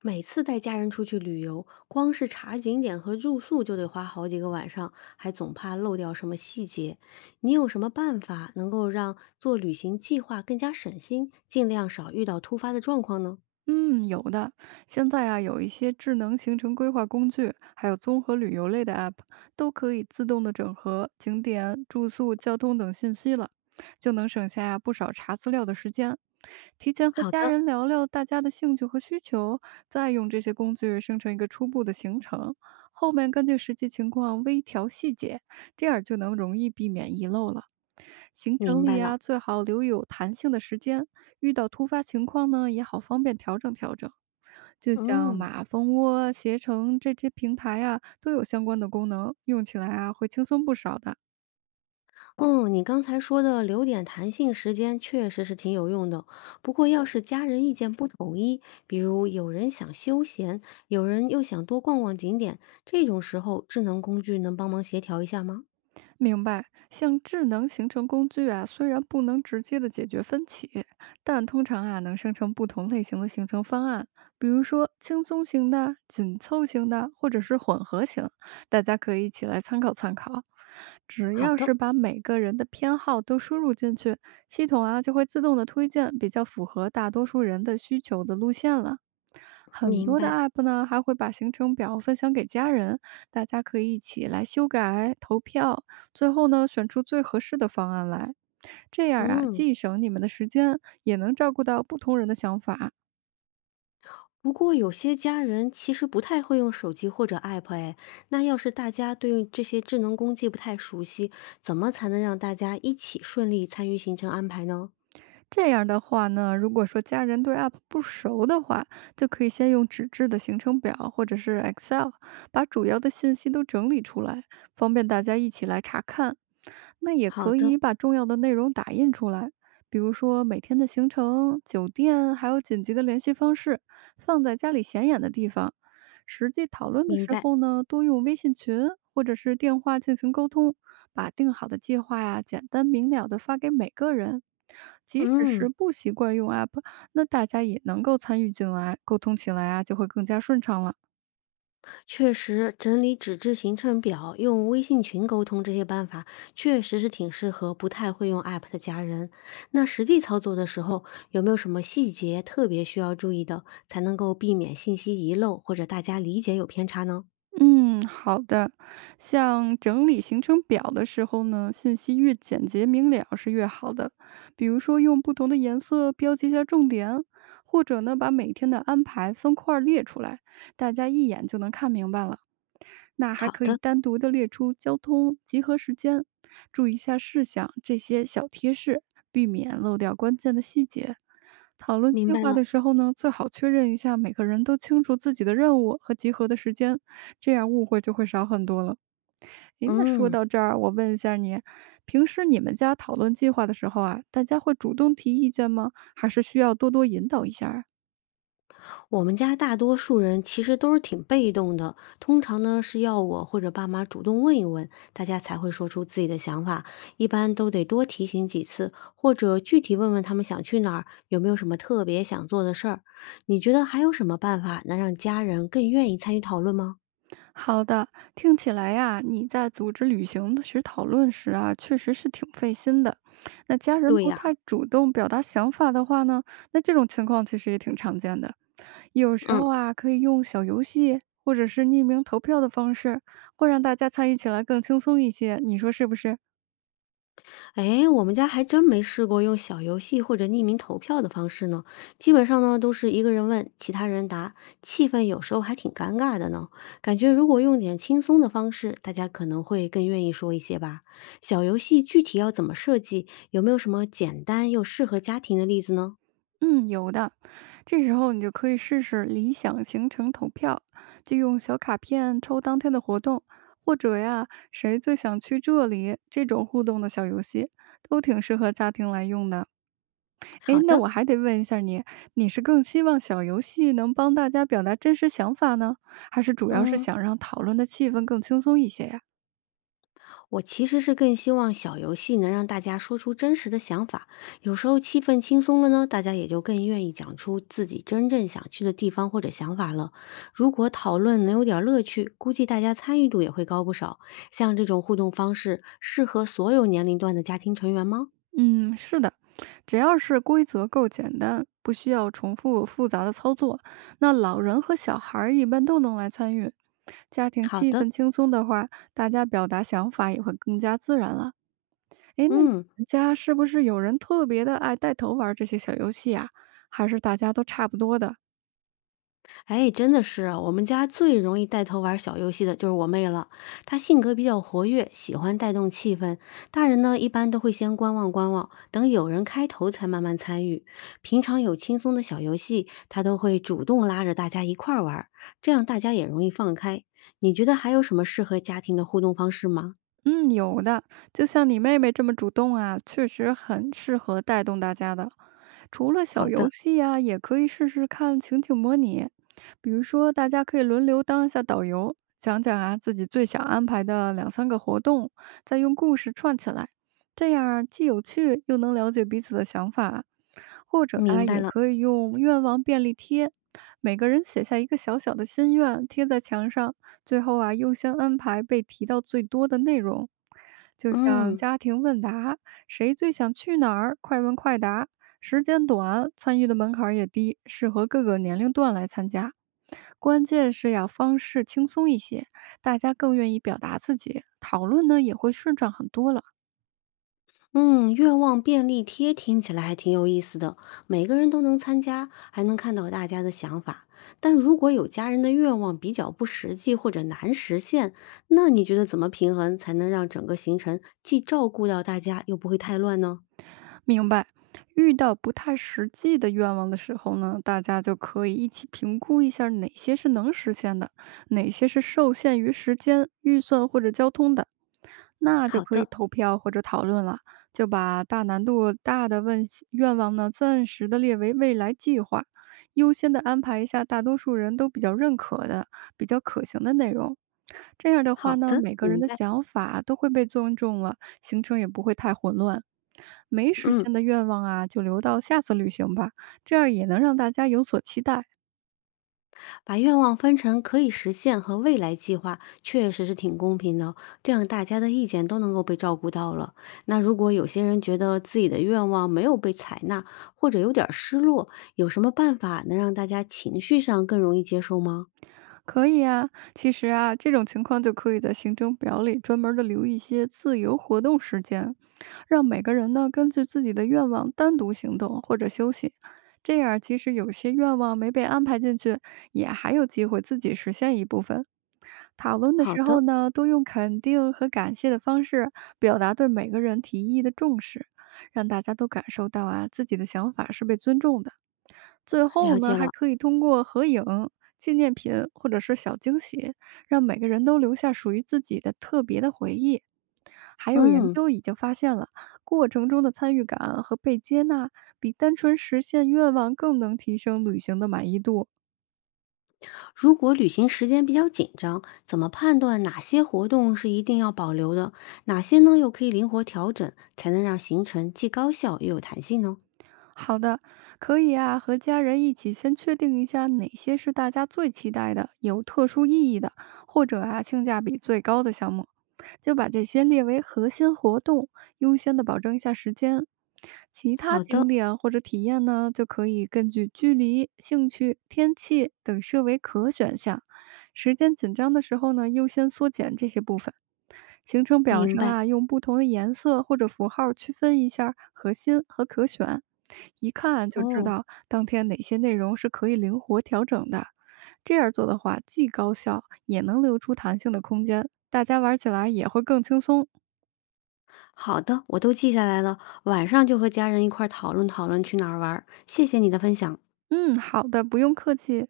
每次带家人出去旅游，光是查景点和住宿就得花好几个晚上，还总怕漏掉什么细节。你有什么办法能够让做旅行计划更加省心，尽量少遇到突发的状况呢？嗯，有的。现在啊，有一些智能行程规划工具，还有综合旅游类的 App，都可以自动的整合景点、住宿、交通等信息了，就能省下不少查资料的时间。提前和好家的，人聊聊大家的兴趣和需求，再用这些工具生成一个初步的行程，后面根据实际情况微调细节，这样就能容易避免遗漏了。行程明里白了。呀，最好留有弹性的时间，遇到突发情况呢，也好方便调整调整。就像嗯，马蜂窝、携程这些平台啊，都有相关的功能，用起来啊会轻松不少的。哦，你刚才说的留点弹性时间确实是挺有用的。不过，要是家人意见不统一，比如有人想休闲，有人又想多逛逛景点，这种时候，智能工具能帮忙协调一下吗？明白，像智能形成工具啊，虽然不能直接的解决分歧，但通常啊能生成不同类型的形成方案，比如说轻松型的、紧凑型的，或者是混合型，大家可以一起来参考参考。只好要的。是把每个人的偏好都输入进去，系统啊就会自动的推荐比较符合大多数人的需求的路线了。很明多的 白，app 呢还会把行程表分享给家人，大家可以一起来修改、投票最后呢，选出最合适的方案来。这样啊，嗯，既省你们的时间，也能照顾到不同人的想法。不过有些家人其实不太会用手机或者 app，哎，那要是大家对这些智能工具不太熟悉，怎么才能让大家一起顺利参与行程安排呢？这样的话呢，如果说家人对 App 不熟的话，就可以先用纸质的行程表或者是 Excel，把主要的信息都整理出来，方便大家一起来查看。那也好可的，以把重要的内容打印出来，比如说每天的行程、酒店，还有紧急的联系方式，放在家里显眼的地方。实际讨论的明时白。候呢，多用微信群或者是电话进行沟通，把定好的计划呀，简单明了的发给每个人。即使嗯，是不习惯用 app，那大家也能够参与进来，沟通起来啊就会更加顺畅了。确实，整理纸质行程表、用微信群沟通这些办法，确实是挺适合不太会用 app 的家人。那实际操作的时候，有没有什么细节特别需要注意的，才能够避免信息遗漏或者大家理解有偏差呢？嗯，好的。像整理行程表的时候呢，信息越简洁明了是越好的。比如说用不同的颜色标记一下重点，或者呢把每天的安排分块儿列出来，大家一眼就能看明白了。那还好可以的，单独的列出交通、集合时间，注意一下事项这些小贴士，避免漏掉关键的细节。讨论明计白划了。的时候呢，最好确认一下每个人都清楚自己的任务和集合的时间，这样误会就会少很多了。诶，那说嗯，到这儿，我问一下你，平时你们家讨论计划的时候啊，大家会主动提意见吗？还是需要多多引导一下啊？我们家大多数人其实都是挺被动的，通常呢是要我或者爸妈主动问一问，大家才会说出自己的想法。一般都得多提醒几次，或者具体问问他们想去哪儿，有没有什么特别想做的事儿。你觉得还有什么办法能让家人更愿意参与讨论吗？好的，听起来呀，你在组织旅行的时讨论时啊，确实是挺费心的。那家人对不呀，太主动表达想法的话呢，那这种情况其实也挺常见的。有时候嗯。啊，可以用小游戏或者是匿名投票的方式，会让大家参与起来更轻松一些。你说是不是？哎，我们家还真没试过用小游戏或者匿名投票的方式呢。基本上呢，都是一个人问，其他人答，气氛有时候还挺尴尬的呢。感觉如果用点轻松的方式，大家可能会更愿意说一些吧。小游戏具体要怎么设计？有没有什么简单又适合家庭的例子呢？嗯，有的。这时候你就可以试试理想行程投票，就用小卡片抽当天的活动，或者呀，谁最想去这里这种互动的小游戏，都挺适合家庭来用的。诶，好那的，我还得问一下你，你是更希望小游戏能帮大家表达真实想法呢，还是主要是嗯。想让讨论的气氛更轻松一些呀？我其实是更希望小游戏能让大家说出真实的想法，有时候气氛轻松了呢，大家也就更愿意讲出自己真正想去的地方或者想法了。如果讨论能有点儿乐趣，估计大家参与度也会高不少。像这种互动方式，适合所有年龄段的家庭成员吗？嗯，是的，只要是规则够简单，不需要重复复杂的操作，那老人和小孩儿一般都能来参与。家庭好气的，氛轻松的话，大家表达想法也会更加自然了。诶，那你嗯。们家是不是有人特别的爱带头玩儿这些小游戏啊？还是大家都差不多的？哎，真的是啊，我们家最容易带头玩小游戏的就是我妹了。她性格比较活跃，喜欢带动气氛。大人呢，一般都会先观望观望，等有人开头才慢慢参与。平常有轻松的小游戏，她都会主动拉着大家一块儿玩儿这样大家也容易放开。你觉得还有什么适合家庭的互动方式吗？嗯，有的，就像你妹妹这么主动啊，确实很适合带动大家的。除了好小游的，戏啊，也可以试试看情景模拟，比如说大家可以轮流当一下导游，讲讲啊自己最想安排的2、3个活动，再用故事串起来，这样儿既有趣又能了解彼此的想法。或者明啊，白也了。可以用愿望便利贴，每个人写下一个小小的心愿，贴在墙上，最后啊，优先安排被提到最多的内容，就像嗯。家庭问答，谁最想去哪儿？快问快答，时间短，参与的门槛儿也低，适合各个年龄段来参加。关键是要方式轻松一些，大家更愿意表达自己，讨论呢也会顺畅很多了。嗯，愿望便利贴听起来还挺有意思的，每个人都能参加，还能看到大家的想法。但如果有家人的愿望比较不实际或者难实现，那你觉得怎么平衡才能让整个行程既照顾到大家，又不会太乱呢？明白。遇到不太实际的愿望的时候呢，大家就可以一起评估一下哪些是能实现的，哪些是受限于时间、预算或者交通的。那就好可以的，投票或者讨论了，就把大难度大的问题愿望呢，暂时的列为未来计划，优先的安排一下大多数人都比较认可的、比较可行的内容。这样的话好呢，的，每个人明的白。想法都会被尊重了，行程也不会太混乱。没实嗯。现的愿望啊，就留到下次旅行吧，这样也能让大家有所期待。把愿望分成可以实现和未来计划，确实是挺公平的哦，这样大家的意见都能够被照顾到了。那如果有些人觉得自己的愿望没有被采纳，或者有点儿失落，有什么办法能让大家情绪上更容易接受吗？可以啊，其实啊，这种情况就可以在行程表里专门的留一些自由活动时间，让每个人呢根据自己的愿望单独行动或者休息。这样，即使有些愿望没被安排进去，也还有机会自己实现一部分。讨论的好时候的，呢，多用肯定和感谢的方式表达对每个人提议的重视，让大家都感受到啊自己的想法是被尊重的。最后了呢，解还了。可以通过合影、纪念品或者是小惊喜，让每个人都留下属于自己的特别的回忆。还有研嗯，究已经发现了，过程中的参与感和被接纳，比单纯实现愿望更能提升旅行的满意度。如果旅行时间比较紧张，怎么判断哪些活动是一定要保留的，哪些呢又可以灵活调整，才能让行程既高效又有弹性呢？好的，可以啊，和家人一起先确定一下哪些是大家最期待的、有特殊意义的，或者啊性价比最高的项目，就把这些列为核心活动，优先的保证一下时间。其他好景的，点或者体验呢，就可以根据距离、兴趣、天气等设为可选项。时间紧张的时候呢，优先缩减这些部分。行程表明上白。啊，用不同的颜色或者符号区分一下核心和可选，一看就知哦，道当天哪些内容是可以灵活调整的。这样做的话，既高效，也能留出弹性的空间，大家玩起来也会更轻松。好的，我都记下来了，晚上就和家人一块儿讨论讨论去哪儿玩儿谢谢你的分享。嗯，好的，不用客气。